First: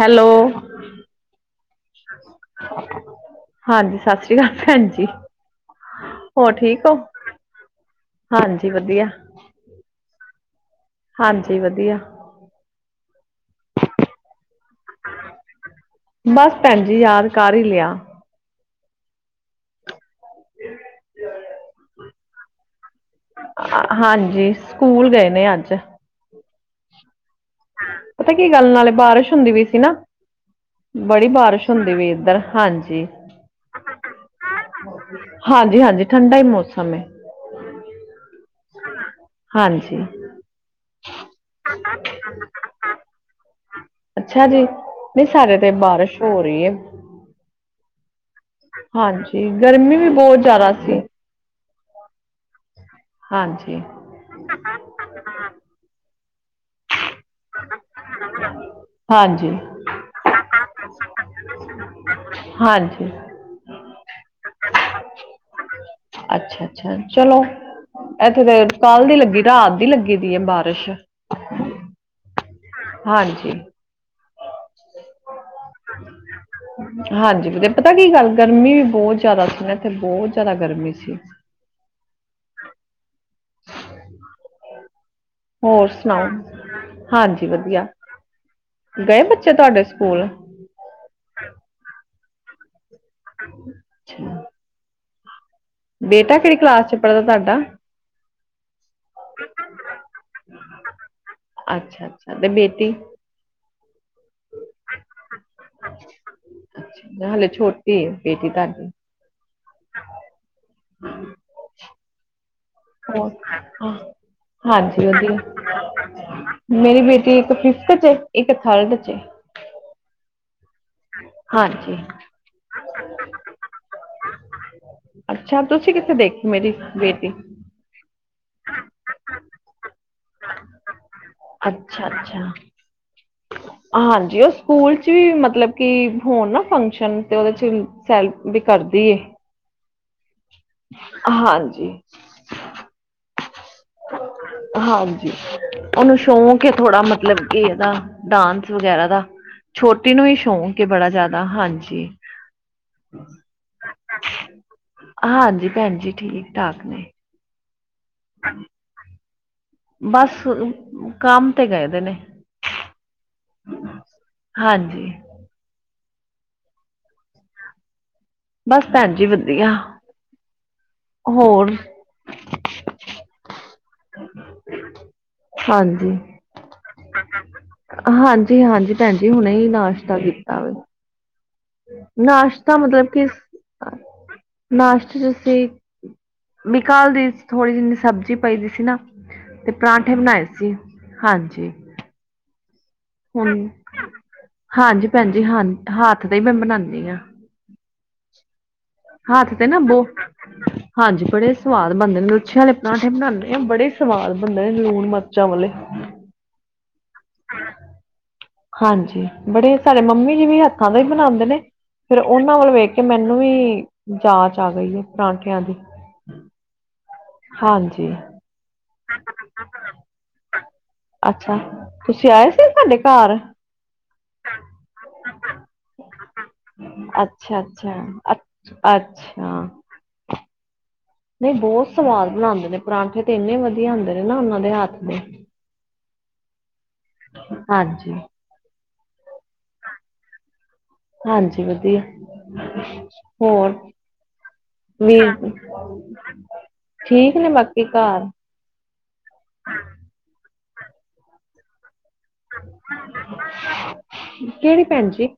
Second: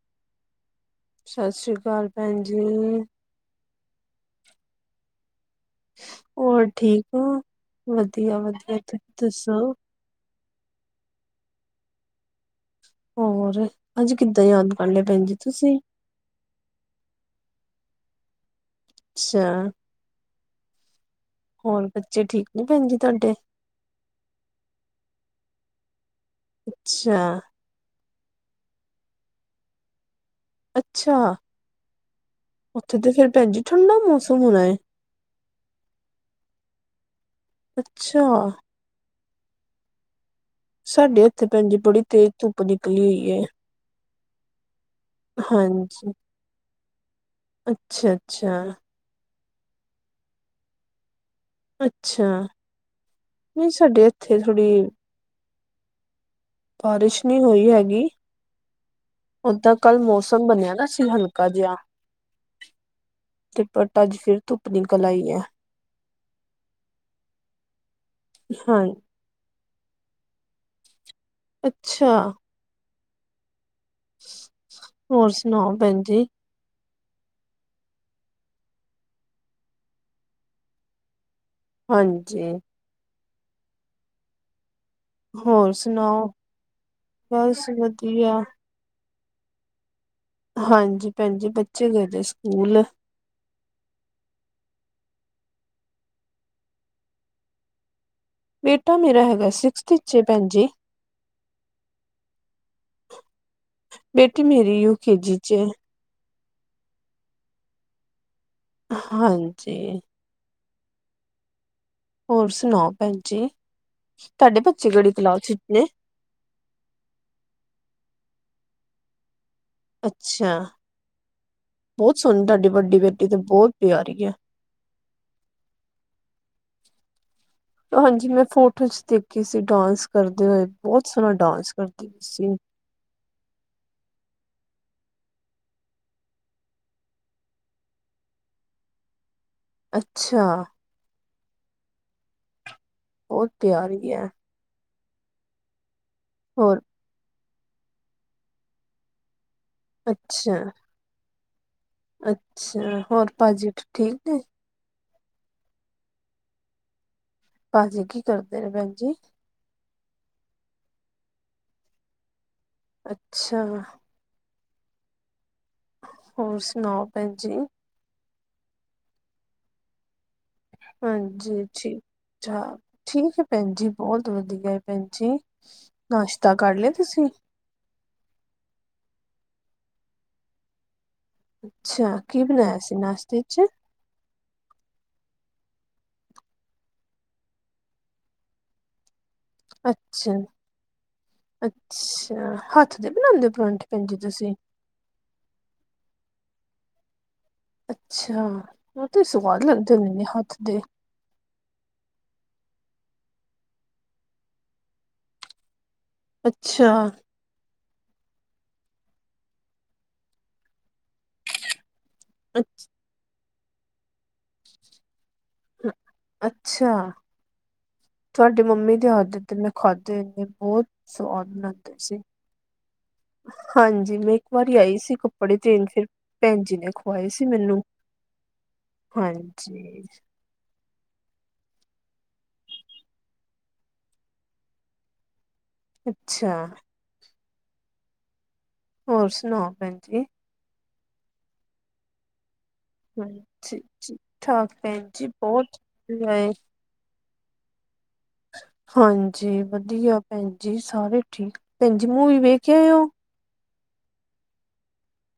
Hello ਸਤਿ ਸ਼੍ਰੀ ਅਕਾਲ ਪੈਣ ਜੀ। ਹਾਂਜੀ ਸਤਿ ਸ਼੍ਰੀ ਅਕਾਲ ਪੈਣ ਜੀ। ਹੋਰ ਠੀਕ ਹੋ ਹਾਂਜੀ ਵਧੀਆ-ਵਧੀਆ ਤੁਸੀਂ ਵਧੀਆ ਦੱਸੋ? ਹਾਂਜੀ ਵਧੀਆ। ਹੋਰ ਅੱਜ ਕਿੱਦਾਂ ਯਾਦ ਕਰ ਲਿਆ ਪੈਣ ਜੀ ਤੁਸੀਂ ਬਸ ਪੈਣ ਜੀ ਯਾਦ ਕਰ ਹੀ ਲਿਆ। ਅੱਛਾ। ਹੋਰ? ਬੱਚੇ ਠੀਕ ਨੇ ਪੈਣ ਜੀ ਤੁਹਾਡੇ ਹਾਂਜੀ ਸਕੂਲ ਗਏ ਨੇ ਅੱਜ। ਅੱਛਾ। ਪਤਾ ਕੀ ਗੱਲ ਨਾਲੇ ਬਾਰਿਸ਼ ਹੁੰਦੀ ਵੀ ਸੀ ਨਾ ਬੜੀ ਅੱਛਾ ਬਾਰਿਸ਼ ਹੁੰਦੀ ਵੀ ਇੱਧਰ ਉੱਥੇ ਹਾਂਜੀ। ਤੇ ਫੇਰ ਭੈਣ ਜੀ ਠੰਡਾ ਮੌਸਮ ਹੋਣਾ ਏ ਹਾਂਜੀ-ਹਾਂਜੀ ਠੰਡਾ ਹੀ ਮੌਸਮ ਏ। ਅੱਛਾ। ਹਾਂਜੀ। ਸਾਡੇ ਇੱਥੇ ਪੈਣ ਜੀ ਬੜੀ ਤੇਜ਼ ਧੁੱਪ ਨਿਕਲੀ ਹੋਈ ਏ। ਅੱਛਾ ਜੀ ਨਹੀਂ ਸਾਡੇ ਤੇ ਬਾਰਿਸ਼ ਹੋ ਰਹੀ ਏ। ਅੱਛਾ-ਅੱਛਾ। ਹਾਂਜੀ ਗਰਮੀ ਵੀ ਬਹੁਤ ਜ਼ਿਆਦਾ ਸੀ। ਅੱਛਾ ਨਹੀਂ ਹਾਂਜੀ ਸਾਡੇ ਇੱਥੇ ਥੋੜੀ ਬਾਰਿਸ਼ ਨਹੀਂ ਹੋਈ ਹੈਗੀ ਹਾਂਜੀ ਓਦਾਂ ਕੱਲ ਮੌਸਮ ਬਣਿਆ ਦਾ ਸੀ ਹਲ ਕਾ ਜਿਹਾ ਹਾਂਜੀ ਤੇ ਪਟਾਜ ਫਿਰ ਧੁੱਪ ਨਿਕਲ ਆਈ ਐ। ਅੱਛਾ-ਅੱਛਾ ਚਲੋ ਇੱਥੇ ਤੇ ਹਾਂ ਕੱਲ੍ਹ ਦੀ ਲੱਗੀ ਰਾਤ ਦੀ ਲੱਗੀ ਦੀ ਐ ਬਾਰਿਸ਼। ਅੱਛਾ। ਹਾਂਜੀ। ਹੋਰ ਸੁਣਾਓ ਪੈਣ ਜੀ ਹਾਂਜੀ ਵੀ ਪਤਾ ਕੀ ਗੱਲ ਗਰਮੀ ਵੀ ਬਹੁਤ ਜ਼ਿਆਦਾ ਸੀ ਨਾ ਇੱਥੇ ਬਹੁਤ ਜ਼ਿਆਦਾ ਗਰਮੀ ਸੀ। ਹਾਂਜੀ। ਹੋਰ ਸੁਣਾਓ ਹਾਂਜੀ ਵਧੀਆ ਗਏ ਬੱਚੇ ਤੁਹਾਡੇ ਸਕੂਲ ਹਾਂਜੀ ਪੈਣਜੀ ਬੱਚੇ ਗਦੇ ਦੇ ਸਕੂਲ। ਅੱਛਾ। ਬੇਟਾ ਕਿਹੜੀ ਕਲਾਸ ਚ ਪੜ੍ਹਦਾ ਤੁਹਾਡਾ? ਬੇਟਾ ਮੇਰਾ ਹੈਗਾ ਸਿਕਸਥ ਚ ਏ ਪੈਣ ਜੀ ਅੱਛਾ-ਅੱਛਾ ਤੇ ਬੇਟੀ? ਬੇਟੀ ਮੇਰੀ ਯੂ ਕੇਜੀ ਚ ਏ। ਹੱਲੇ ਛੋਟੀ ਏ ਬੇਟੀ ਤਾਡੀ। ਹਾਂਜੀ ਹੋਰ ਸੁਣਾਓ ਭੈਣ ਜੀ। ਹੋਰ ਤੁਹਾਡੇ ਬੱਚੇ ਹਾਂਜੀ ਕਿਹੜੀ ਕਲਾਸ ਚ ਨੇ? ਵਧੀਆ ਮੇਰੀ ਬੇਟੀ ਇੱਕ ਫਿਫਥ ਚ ਇੱਕ ਥਰਡ ਚ ਅੱਛਾ ਹਾਂਜੀ। ਬਹੁਤ ਸੋਹਣੀ ਤੁਹਾਡੀ ਵੱਡੀ ਬੇਟੀ ਤੇ ਬਹੁਤ ਪਿਆਰੀ ਹੈ। ਅੱਛਾ ਤੁਸੀਂ ਕਿੱਥੇ ਦੇਖ ਮੇਰੀ ਬੇਟੀ ਹਾਂਜੀ ਮੈਂ ਫੋਟੋ ਚ ਦੇਖੀ ਸੀ ਡਾਂਸ ਕਰਦੇ ਹੋਏ ਬਹੁਤ ਸੋਹਣਾ ਡਾਂਸ ਅੱਛਾ ਕਰਦੀ ਅੱਛਾ ਸੀ [unintelligible] ਹਾਂਜੀ ਉਹ ਸਕੂਲ ਚ ਵੀ ਮਤਲਬ ਕਿ ਹੋਣ ਨਾ ਫੰਕਸ਼ਨ ਤੇ ਉਹਦੇ ਚ ਸੈੱਲ ਵੀ ਕਰਦੀ ਅੱਛਾ ਹਾਂਜੀ ਉਹ ਤਿਆਰੀ ਹੈ। ਹਾਂਜੀ ਉਹਨੂੰ ਸ਼ੌਕ ਹੈ ਹੋਰ ਥੋੜਾ ਮਤਲਬ ਕਿ ਇਹਦਾ ਡਾਂਸ ਵਗੈਰਾ ਦਾ ਛੋਟੀ ਨੂੰ ਹੀ ਅੱਛਾ ਸ਼ੌਕ ਬੜਾ ਜ਼ਿਆਦਾ ਹਾਂਜੀ ਅੱਛਾ ਹੋਰ ਭਾਜੀ ਠੀਕ ਨੇ ਹਾਂਜੀ ਭੈਣ ਜੀ ਠੀਕ ਠਾਕ ਨੇ ਭਾਜੀ ਕੀ ਕਰਦੇ ਨੇ ਭੈਣ ਜੀ ਬਸ ਕੰਮ ਤੇ ਗਏ ਦੇ ਨੇ ਅੱਛਾ ਹਾਂਜੀ ਹੋਰ ਸੁਣਾਓ ਭੈਣ ਜੀ ਬਸ ਭੈਣ ਜੀ ਵਧੀਆ ਹਾਂਜੀ ਹੋਰ ਠੀਕ ਠੀਕ ਹੈ ਭੈਣਜੀ ਬਹੁਤ ਵਧੀਆ ਭੈਣ ਜੀ ਹਾਂਜੀ ਨਾਸ਼ਤਾ ਕਰ ਲਿਆ ਤੁਸੀਂ ਹਾਂਜੀ ਹਾਂਜੀ ਭੈਣ ਜੀ ਹੁਣੇ ਹੀ ਨਾਸ਼ਤਾ ਕੀਤਾ ਵਾ ਅੱਛਾ ਕੀ ਨਾਸ਼ਤਾ ਬਣਾਇਆ ਸੀ ਮਤਲਬ ਕਿ ਨਾਸ਼ਤੇ ਚ ਨਾਸ਼ਤੇ ਸੀ ਬਕਾਲ ਦੀ ਥੋੜੀ ਜਿਨੀ ਸਬਜ਼ੀ ਪਈ ਦੀ ਸੀ ਨਾ ਪਰਾਂਠੇ ਅੱਛਾ ਬਣਾਏ ਸੀ ਹਾਂਜੀ ਅੱਛਾ ਹੱਥ ਦੇ ਬਣਾਉਂਦੇ ਹੋ ਹੁਣ ਪਰੌਠੇ ਭੈਣ ਜੀ ਤੁਸੀਂ ਹਾਂਜੀ ਭੈਣਜੀ ਹਾਂ ਹੱਥ ਦਾ ਹੀ ਮੈਂ ਬਨਾਉਦੀ ਹਾਂ ਅੱਛਾ ਉਹ ਤੇ ਹੱਥ ਸਵਾਦ ਨਾ ਲੱਗਦੇ ਬਹੁ ਹੁੰਦੇ ਹੱਥ ਦੇ ਹਾਂਜੀ ਬੜੇ ਸਵਾਦ ਬਣਦੇ ਨੇ ਲਛੇ ਵਾਲੇ ਪਰਾਂਠੇ ਬਣਾਉਦੇ ਆ ਬੜੇ ਸਵਾਦ ਬਣਦੇ ਨੇ ਲੂਣ ਮਰਚਾਂ ਵਾਲੇ ਅੱਛਾ ਹਾਂਜੀ ਬੜੇ ਸਾਡੇ ਮੰਮੀ ਜੀ ਵੀ ਹੱਥਾਂ ਦਾ ਹੀ ਬਣਾਉਂਦੇ ਨੇ ਫੇਰ ਉਹਨਾਂ ਵੱਲ ਵੇਖ ਕੇ ਮੈਨੂੰ ਵੀ ਜਾਂਚ ਆ ਗਈ ਹੈ ਪਰਾਂਠਿਆਂ ਦੀ ਅੱਛਾ ਹਾਂਜੀ ਤੁਹਾਡੇ ਮੰਮੀ ਦੇ ਹੱਥ ਦੇ ਤੇ ਮੈਂ ਖਾਦੇ ਤੇ ਬਹੁਤ ਸਵਾਦ ਅੱਛਾ ਬਣਾਉਦੇ ਸੀ। ਤੁਸੀਂ ਆਏ ਸਾਡੇ ਘਰ ਹਾਂਜੀ ਮੈਂ ਇੱਕ ਵਾਰੀ ਆਈ ਸੀ ਕੱਪੜੇ ਦੇਨ ਫਿਰ ਭੈਣ ਜੀ ਨੇ ਖਵਾਏ ਸੀ ਅੱਛਾ ਮੈਨੂੰ ਅੱਛਾ ਅ ਅੱਛਾ ਹਾਂਜੀ ਨਹੀਂ ਬਹੁਤ ਸਵਾਦ ਬਣਾਉਂਦੇ ਨੇ ਪਰਾਂਠੇ ਤੇ ਇੰਨੇ ਵਧੀਆ ਹੁੰਦੇ ਨੇ ਨਾ ਉਹਨਾਂ ਦੇ ਹੱਥ ਦੇ ਅੱਛਾ ਹਾਂਜੀ ਹੋਰ ਸੁਣਾਓ ਭੈਣ ਜੀ ਹਾਂਜੀ ਵਧੀਆ ਹਾਂਜੀ ਹੋਰ ਠੀਕ ਠਾਕ ਭੈਣ ਜੀ ਵੀਰ ਬਹੁਤ ਏ ਠੀਕ ਨੇ ਬਾਕੀ ਘਰ ਹਾਂਜੀ ਵਧੀਆ ਭੈਣ ਜੀ ਸਾਰੇ ਠੀਕ ਭੈਣ ਜੀ ਮੂੰਵੀ ਵੇਖ ਆਏ ਹੋ ਕਿਹੜੀ ਭੈਣ ਜੀ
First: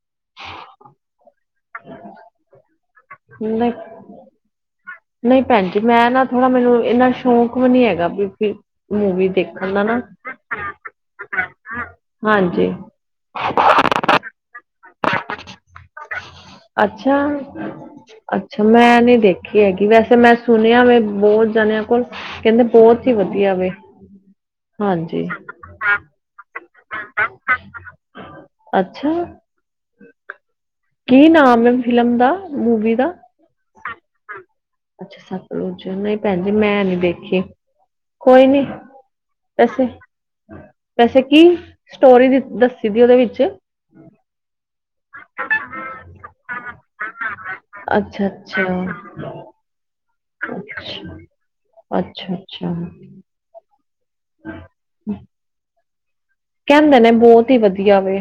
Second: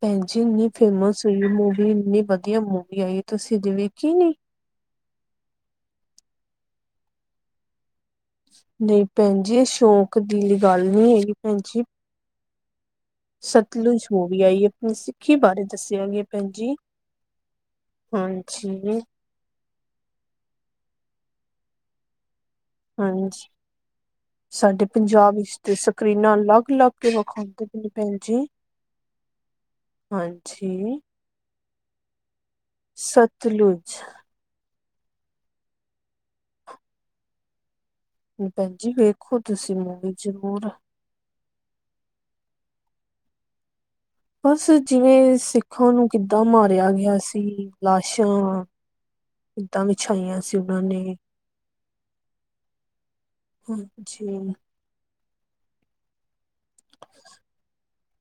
ਭੈਣ ਜ ਇੰਨੀ ਫੇਮਸ ਹੋਈ ਮੂਵੀ ਇੰਨੀ ਵਧੀਆ ਮੂਵੀ ਆਈ ਤੁਸੀਂ ਦੇ ਨਹੀਂ ਵੇਖੀ ਨੀ ਨਹੀਂ ਭੈਣ ਜੀ ਮੈਂ ਨਾ ਥੋੜਾ ਮੈਨੂੰ ਇੰਨਾ ਸ਼ੌਕ ਵੀ ਨੀ ਹੈਗਾ ਵੀ ਨਹੀਂ ਮੂਵੀ ਭੈਣ ਜੀ ਇਹ ਦੇਖਣ ਦਾ ਨਾ ਸ਼ੌਕ ਦੀ ਗੱਲ ਨੀ ਹੈਗੀ ਭੈਣ ਜੀ ਹਾਂਜੀ ਸਤਲੁਜ ਹੋ ਵੀ ਆਈਏ ਆਪਣੀ ਸਿੱਖੀ ਬਾਰੇ ਦੱਸਿਆਗੇ ਅੱਛਾ ਅੱਛਾ ਹਾਂਜੀ ਮੈਂ ਨਹੀਂ ਦੇਖ ੀ ਹੈਗੀ ਵੈਸੇ ਮੈਂ ਸੁਣਿਆ ਵ ਬਹੁਤ ਜਣਿਆਂ ਕੋਲ ਕਹਿੰਦੇ ਬਹੁਤ ਹੀ ਹਾਂਜੀ ਵਧੀਆ ਵ ਸਾਡੇ ਪੰਜਾਬ ਵਿੱਚ ਸਕਰੀਨਾਂ ਅਲੱਗ ਅਲੱਗ ਕੇ ਵਿਖਾਉਦੇ ਪ ਨੇ ਭੈਣ ਜੀ ਅੱਛਾ ਹਾਂਜੀ ਕੀ ਨਾਮ ਹੈ ਫਿਲਮ ਦਾ ਮੂਵੀ ਦਾ ਸਤਲੁਜ ਅੱਛਾ ਸਤਲੁਜ ਨਹੀਂ ਭੈਣ ਜੀ ਮੈਂ ਨੀ ਦੇਖੀ ਕੋਈ ਨੀ ਭੈਣ ਜਜੀ ਵੇਖੋ ਤੁਸੀਂ ਵੈਸੇ ਮੂੰ ਜ਼ਰੂਰ ਵੈਸੇ ਕੀ ਸਟੋਰੀ ਦੱਸੀ ਦੀ ਉਹਦੇ ਵਿੱਚ ਬਸ ਜਿਵੇਂ ਸਿੱਖਾਂ ਨੂੰ ਕਿੱਦਾਂ ਮਾਰਿਆ ਗਿਆ ਸੀ ਅੱਛਾ ਅੱਛਾ ਲਾਸ਼ਾਂ ਏਦਾਂ ਵਿਛਾਈਆਂ ਸੀ ਉਹਨਾਂ ਨੇ ਅੱਛਾ ਅੱਛਾ ਅੱਛਾ ਹਮ ਜੀ ਹਮ ਕਹਿੰਦੇ ਨੇ ਬਹੁਤ ਹੀ ਵਧੀਆ ਵੇ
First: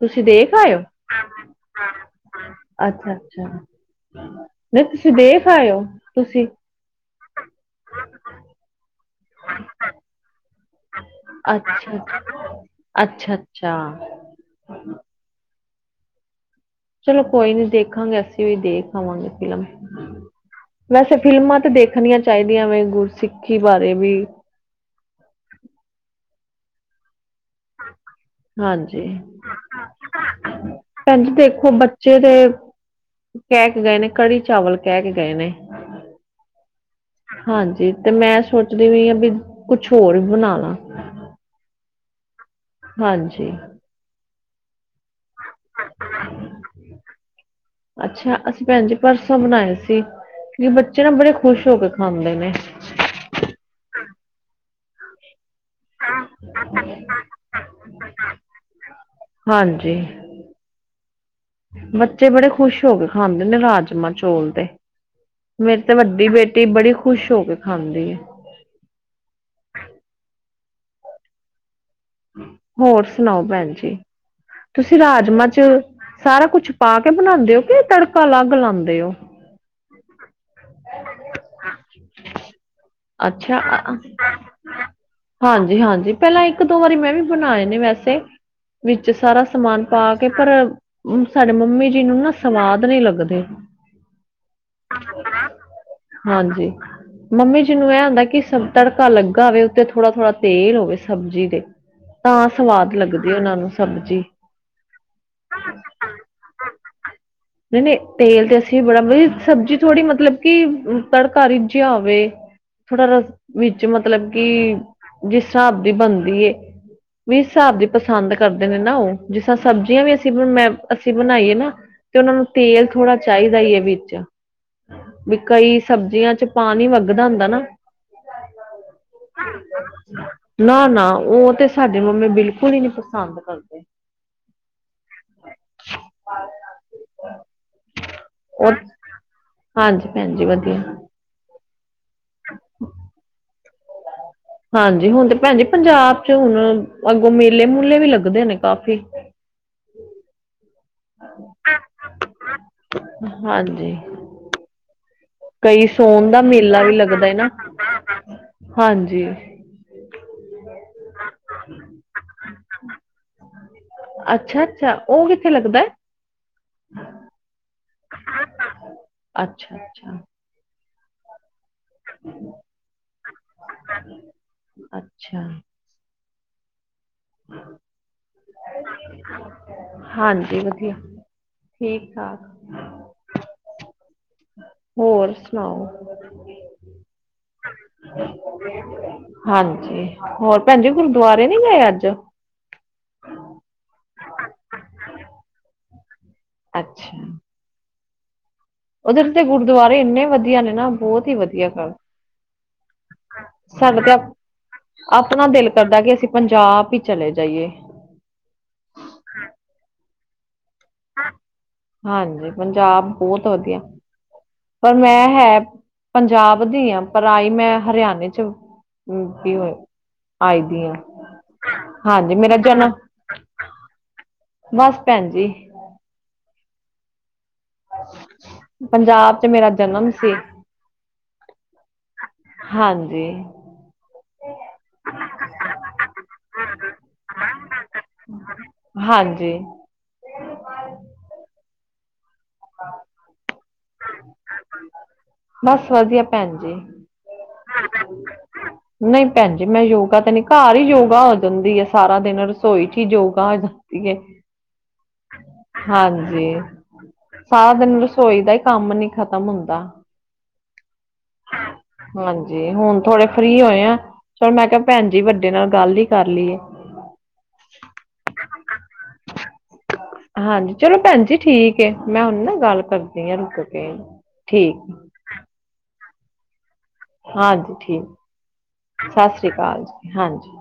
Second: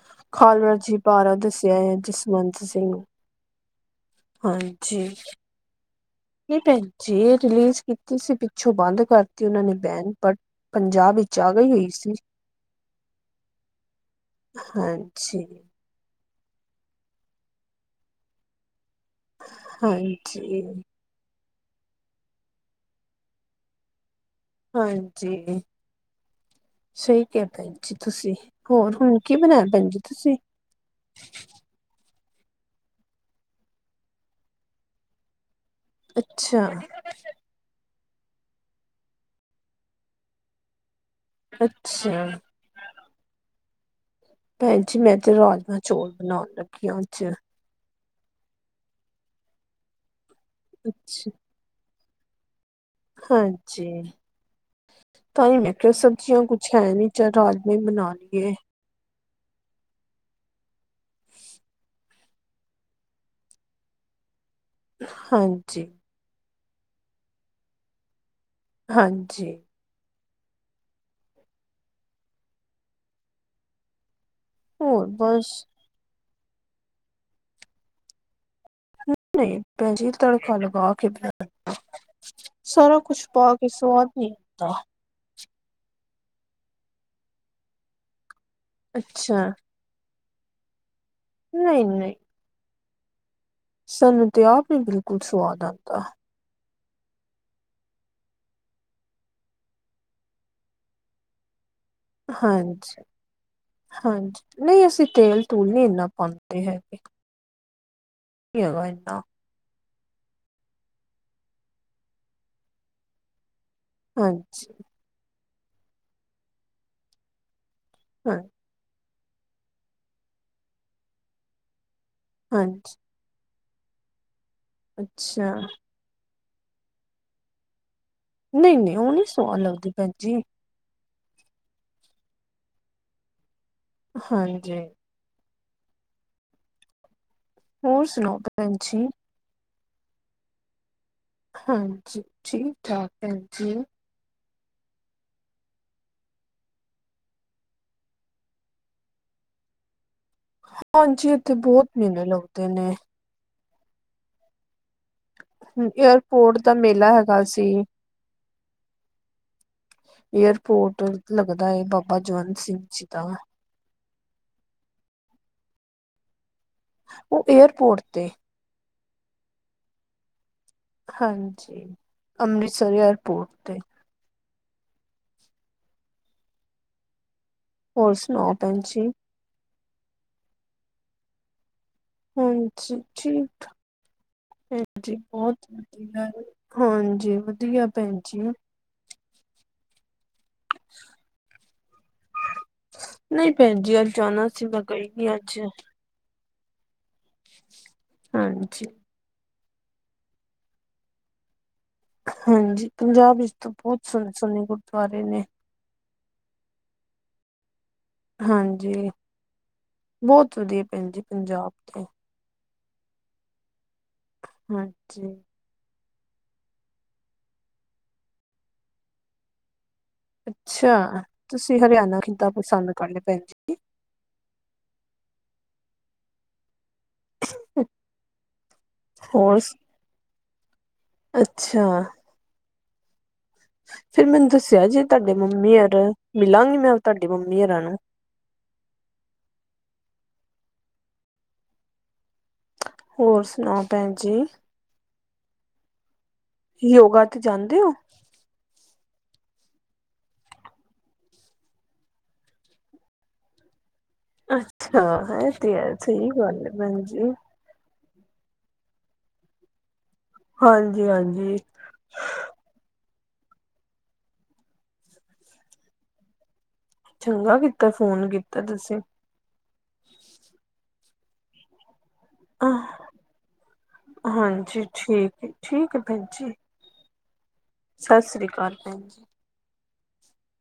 ਤੁਸੀਂ ਦੇਖ ਆਏ ਹੋ ਖਾਲਵਰਜੀ ਪਾਰਾ ਦੱਸਿਆ ਹੈ ਜਸਵੰਤ ਸਿੰਘ ਅੱਛਾ ਨਹੀਂ ਹਾਂਜੀ ਤੁਸੀਂ ਦੇਖ ਆਇਓ ਤੁਸੀਂ ਜੇ ਰਿਲੀਜ਼ ਕੀਤੀ ਸੀ ਪਿੱਛੋਂ ਬੰਦ ਕਰਤੀ ਉਹ ਨੇ ਬੈਨ ਪ ਪੰਜਾਬ ਵਿੱਚ ਆ ਗਈ ਹੋਈ ਅੱਛਾ ਸੀ ਅੱਛਾ ਅੱਛਾ ਅੱਛਾ ਹਾਂਜੀ ਚਲੋ ਕੋਈ ਨੀ ਦੇਖਾਂਗੇ ਅਸੀਂ ਵੀ ਦੇਖ ਆਵਾਂਗੇ ਫਿਲਮ ਹਾਂਜੀ ਵੈਸ ਅੱਾ ਫਿਲਮਾਂ ਤਾਂ ਦੇਖਣੀਆਂ ਚਾਹੀਦੀਆਂ ਵ ਗੁਰਸਿੱਖੀ ਬਾਰੇ ਵੀ ਹਾਂਜੀ ਸਹੀ ਕਿਹਾ ਭੈਣ ਜੀ ਤੁਸੀਂ ਹੋਰ ਹਾਂਜੀ ਹੁਣ ਕੀ ਬਣਾਇਆ ਭੈਣ ਜੀ ਤੁਸੀਂ ਜਿਦੇ ਕਹਿ ਕੇ ਗਏ ਨੇ ਕੜੀ ਚਾਵਲ ਕਹਿ ਕੇ ਗਏ ਨੇ ਅੱਛਾ ਹਾਂਜੀ ਤੇ ਮੈਂ ਸੋਚਦੀ ਵੀਈ ਹਾਂ ਵੀ ਕੁਛ ਹੋਰ ਬਣਾ ਲਾ ਅੱਛਾ ਹਾਂਜੀ ਭੈਣ ਜੀ ਮੈਂ ਤੇ ਰਾਜਮਾਂ ਚੋਲ ਬਣਾਉਣ ਲੱਗੀ ਅੱਜ ਅੱਛਾ ਅਸੀਂ ਭੈਣ ਜੀ ਪਰਸੋਂ ਬਨਾਏ ਸੀ ਕਿਉਕਿ ਬੱਚੇ ਨਾ ਅੱਛਾ ਬੜੇ ਖੁਸ਼ ਹੋ ਕੇਏ ਹਦੇ ਨੇ ਹਾਂਜੀ ਤਾਂ ਹੀ ਮੈਂ ਕਿਹਾ ਸਬ੍ਜ਼ੀਆਂ ਕੁੱਝ ਹੈ ਨੀ ਚਾਰਜ ਨੇ ਬਣਾ ਲਏ ਹਾਂਜੀ ਬੱਚੇ ਬੜੇ ਖੁਸ਼ ਹੋ ਕੇ ਖਾਂਦੇ ਨੇ ਰਾਜਮਾਂ ਚੋਲ ਤੇ ਮੇਰੀ ਹਾਂਜੀ ਤੇ ਵੱਡੀ ਬੇਟੀ ਬੜੀ ਖੁਸ਼ ਹੋ ਕੇ ਖਾਂਦੀ ਆ ਹਾਂਜੀ ਹੋਰ ਸੁਣਾਓ ਭੈਣ ਜੀ ਤੁਸੀਂ ਹੋਰ ਰਾਜਮਾਂ ਬਸ ਚ ਸਾਰਾ ਕੁਛ ਪਾ ਕੇ ਬਣਾਉਂਦੇ ਹੋ ਕਿ ਤੜਕਾ ਅਲੱਗ ਲਾਉਂਦੇ ਹੋ ਨਹੀਂ ਭੈ ਜ ਤੜਕਾ ਲਗਾ ਕੇ ਬ ਸਾਰਾ ਕੁਛ ਪਾ ਅੱਛਾ ਕੇ ਸਵਾਦ ਨੀ ਆਦਾ ਹਾਂਜੀ ਹਾਂਜੀ ਪਹਿਲਾਂ ਇੱਕ ਦੋ ਵਾਰੀ ਮੈਂ ਵੀ ਬਣਾਏ ਨੇ ਵੈਸੇ ਵਿੱਚ ਅੱਛਾ। ਸਾਰਾ ਸਮਾਨ ਪਾ ਕੇ ਪਰ ਸਾਡੇ ਮੰਮੀ ਜੀ ਨਹੀਂ-ਨਹੀਂ ਨੂੰ ਨਾ ਸਵਾਦ ਨੀ ਲੱਗਦੇ ਸਾਨੂੰ ਤੇ ਆਪ ਹੀ ਬਿਲਕੁਲ ਸਵਾਦ ਆਉਂਦਾ ਹਾਂਜੀ ਮੰਮੀ ਜਿਹਨੂੰ ਇਹ ਹੁੰਦਾ ਕਿ ਸ ਤੜਕਾ ਲੱਗਾ ਹੋਵੇ ਉੱਤੇ ਥੋੜਾ- ਥੋੜਾ ਤੇਲ ਹੋਵੇ ਸਬਜ਼ੀ ਦੇ। ਤਾਂ ਸਵਾਦ ਲੱਗਦੀ ਉਹਨਾਂ ਨੂੰ ਸਬਜ਼ੀ ਹਾਂਜੀ-ਹਾਂਜੀ ਨਹੀ ਅਸੀ ਤੇਲ ਤੂਲ ਨੀ ਇੰਨਾ ਪਾਉਂਦੇ ਹੈਗੇ। ਨਈਂ-ਨਈਂ ਤੇਲ ਤੇ ਨੀ ਅਸੀਂ ਹੈਗਾ ਬੜਾ ਇੰਨਾ ਮਤ ਸਬਜ਼ੀ ਥੋੜ੍ਹੀ ਮਤਲਬ ਕਿ ਤੜਕਾ ਰਿਜਿਆ ਹੋਵੇ ਥੋੜਾ ਰਸ ਵਿੱਚ ਮਤਲਬ ਕਿ ਹਾਂਜੀ-ਹਾਂ ਜਿਸ ਸਾਬ ਦੀ ਬਣਦੀ ਏ ਜਿਸ ਸਾਬ ਦੀ ਪਸੰਦ ਕਰਦਾ ਨੇ ਨਾ ਉਹ ਜਿਸਰਾ ਸਬਜ਼ੀਆਂ ਵੀ ਅਸੀਂ ਮ ਅਸੀਂ ਬਣਾਈਏ ਨਾ ਤੇ ਉਹਨਾਂ ਨੂੰ ਤੇਲ ਹਾਂਜੀ ਥੋੜ੍ਹਾ ਚਾਹੀਦਾ ਹੀ ਹੈ ਵਿੱਚ ਵੀ ਅੱਛਾ ਕਈ ਸਬਜ਼ੀਆਂ ਚ ਪਾਣੀ ਵੱਗਦਾ ਹੁੰਦਾ ਨਾ ਨਈ-ਨਈ ਉਹ ਨੀ ਸੁਆਦ ਲਗਦੀ ਭੈਣ ਜੀ। ਨਾ-ਨਾ ਉਹ ਤੇ ਸਾਡੇ ਮੰਮੀ ਬਿਲਕੁਲ ਹੀ ਨੀ ਪਸੰਦ ਕਰਦੇ। ਹਾਂਜੀ ਹੋਰ ਸੁਣਾਓਣ ਉਹ ਭੈਣ ਜੀ। ਹਾਂਜੀ ਭੈਣ ਜੀ ਵਧੀਆ। ਹਾਂਜੀ ਠੀਕ-ਠਾਕ ਭੈਣ ਜੀ। ਹਾਂਜੀ ਹੁਣ ਤੇ ਭੈਣ ਜੀ ਪੰਜਾਬ ਚ ਹੁਣ ਅੱਗੋਂ ਮੇਲੇ ਮੂਲੇ ਵੀ ਲੱਗਦੇ ਹੋਣੇ ਕਾਫ਼ੀ। ਹਾਂਜੀ ਇੱਥੇ ਬਹੁਤ ਮਹੀਨੇ ਲੱਗਦੇ ਨੇ। ਹਾਂਜੀ ਕਈ ਸੋਣ ਦਾ ਏਅਰਪੋਰਟ ਮੇਲਾ ਵੀ ਲੱਗਦਾ ਹੈਗਾ ਨਾ ਸੀ। ਹਾਂਜੀ। ਏਅਰਪੋਰਟ ਲੱਗਦਾ ਏ ਬਾਬਾ ਜਵੰਤ ਸਿੰਘ ਜੀ ਦਾ। ਅੱਛਾ-ਅੱਛਾ ਉਹ ਕਿੱਥੇ ਲੱਗਦਾ? ਉਹ ਏਅਰਪੋਰਟ ਤੇ। ਅੱਛਾ-ਅੱਛਾ ਹਾਂਜੀ ਅੰਮ੍ਰਿਤਸਰ ਏਅਰਪੋਰਟ ਤੇ। ਅੱਛਾ ਹੋਰ ਸੁਣਾਓ ਭੈਣ ਜੀ ਹਾਂਜੀ ਵਧੀਆ ਠੀਕ ਠਾਕ ਹਾਂਜੀ ਠੀਕ। ਭੈਣ ਜੀ ਹੋਰ ਬਹੁਤ ਸੁਣਾਓ ਵਧੀਆ ਏ ਹਾਂਜੀ ਵਧੀਆ ਭੈਣ ਜੀ। ਹਾਂਜੀ ਹੋਰ ਭੈਣ ਜੀ ਗੁਰਦੁਆਰੇ ਨੀ ਗਏ ਆਜ। ਨਹੀਂ ਭੈਣ ਜੀ ਅੱਜ ਜਾਣਾ ਸੀ ਮੈਂ ਗਈ ਨੀ ਅੱਜ। ਅੱਛਾ ਹਾਂਜੀ ਉਧਰ ਦੇ ਗੁਰਦੁਆਰੇ ਇੰਨੇ ਵਧੀਆ ਨੇ ਨਾ ਬਹੁਤ ਹੀ ਵਧੀਆ [unintelligible] ਹਾਂਜੀ ਪੰਜਾਬ ਵਿੱਚ ਤਾਂ ਬਹੁਤ ਸਾਡਾ ਤੇ ਸੋਹਣੇ-ਸੋਹਣੇ ਗੁਰਦੁਆਰੇ ਨੇ। ਆਪਣਾ ਦਿਲ ਕਰਦਾ ਕਿ ਅਸੀਂ ਪੰਜਾਬ ਹੀ ਚਲੇ ਜਾਈਏ। ਹਾਂਜੀ ਬਹੁਤ ਵਧੀਆ ਭੈਣ ਜੀ ਪੰਜਾਬ ਤੇ ਹਾਂਜੀ ਪੰਜਾਬ ਬੌਤ ਵਧੀਆ ਪਰ ਮੈਂ ਹਾਂਜੀ ਹੈ ਪੰਜਾਬ ਦੀ ਆ ਪਰ ਆਈ ਮੈਂ ਹਰਿਆਣੇ ਚ ਵੀ ਹੋਇ ਅੱਛਾ ਤੁਸੀਂ ਹਰਿਆਣਾ ਹਾਂਜੀ ਕਿੱਦਾਂ ਮੇਰਾ ਜਨਮ ਪਸੰਦ ਕਰ ਲਿਆ ਪੈ ਬਸ ਭੈਣ ਜੀ। ਪੰਜਾਬ ਚ ਹੋਰ ਮੇਰਾ ਜਨਮ ਸੀ। ਅੱਛਾ ਹਾਂਜੀ ਫਿਰ ਮੈਨੂੰ ਦੱਸਿਆ ਜੇ ਤੁਹਾਡੇ ਮੰਮੀ ਹਰ ਮਿਲਾਂਗੀ ਮੈਂ ਤੁਹਾਡੇ ਮੰਮੀ ਹੋਰਾਂ ਨੂੰ। ਹਾਂਜੀ ਹੋਰ ਸੁਣਾਓ ਭੈਣ ਜੀ। ਬਸ ਵਧੀਆ ਭੈਣ ਜੀ। ਯੋਗਾ ਤੇ ਜਾਂਦੇ ਹੋ ਨਹੀਂ ਭੈਣ ਜੀ ਮੈਂ ਯੋਗਾ ਤਾਂ ਨੀ ਘਰ ਹੀ ਯੋਗਾ ਹੋ ਜਾਂਦੀ ਹੈ ਸਾਰਾ ਦਿਨ ਰਸੋਈ ਚ ਹੀ ਯੋਗਾ ਦੀ ਏ। ਅੱਛਾ ਇਹ ਤੇ ਸਹੀ ਗੱਲ ਹੈ ਭੈਣ ਜੀ। ਸਾਰਾ ਦਿਨ ਰਸੋਈ ਦਾ ਹੀ ਕੰਮ ਨੀ ਖਤਮ ਹੁੰਦਾ। ਹਾਂਜੀ ਹਾਂਜੀ। ਹਾਂਜੀ ਹੁਣ ਥੋੜੇ ਫਰੀ ਹੋਏ ਆ ਚਲ ਮੈਂ ਕਿਹਾ ਭੈਣ ਜੀ ਵੱਡੇ ਨਾਲ ਗੱਲ ਹੀ ਕਰ ਲਈਏ ਚੰਗਾ ਕੀਤਾ ਫੋਨ ਕੀਤਾ ਤੁਸੀਂ ਹਾਂਜੀ ਚਲੋ ਭੈਣ ਜੀ ਠੀਕ ਮੈਂ ਹੁਣ ਨਾ ਗੱਲ ਕਰਦੀ ਹਾਂ ਰੁਕ ਕੇ ਠੀਕ। ਹਾਂਜੀ ਠੀਕ ਹੈ। ਠੀਕ ਹੈ ਭੈਅ ਜੀ। ਹਾਂਜੀ ਠੀਕ ਸਤਿ ਸ੍ਰੀ ਅਕਾਲ ਭੈਣ ਜੀ ਸਤਿ ਸ੍ਰੀ ਅਕਾਲ ਜੀ ਹਾਂਜੀ।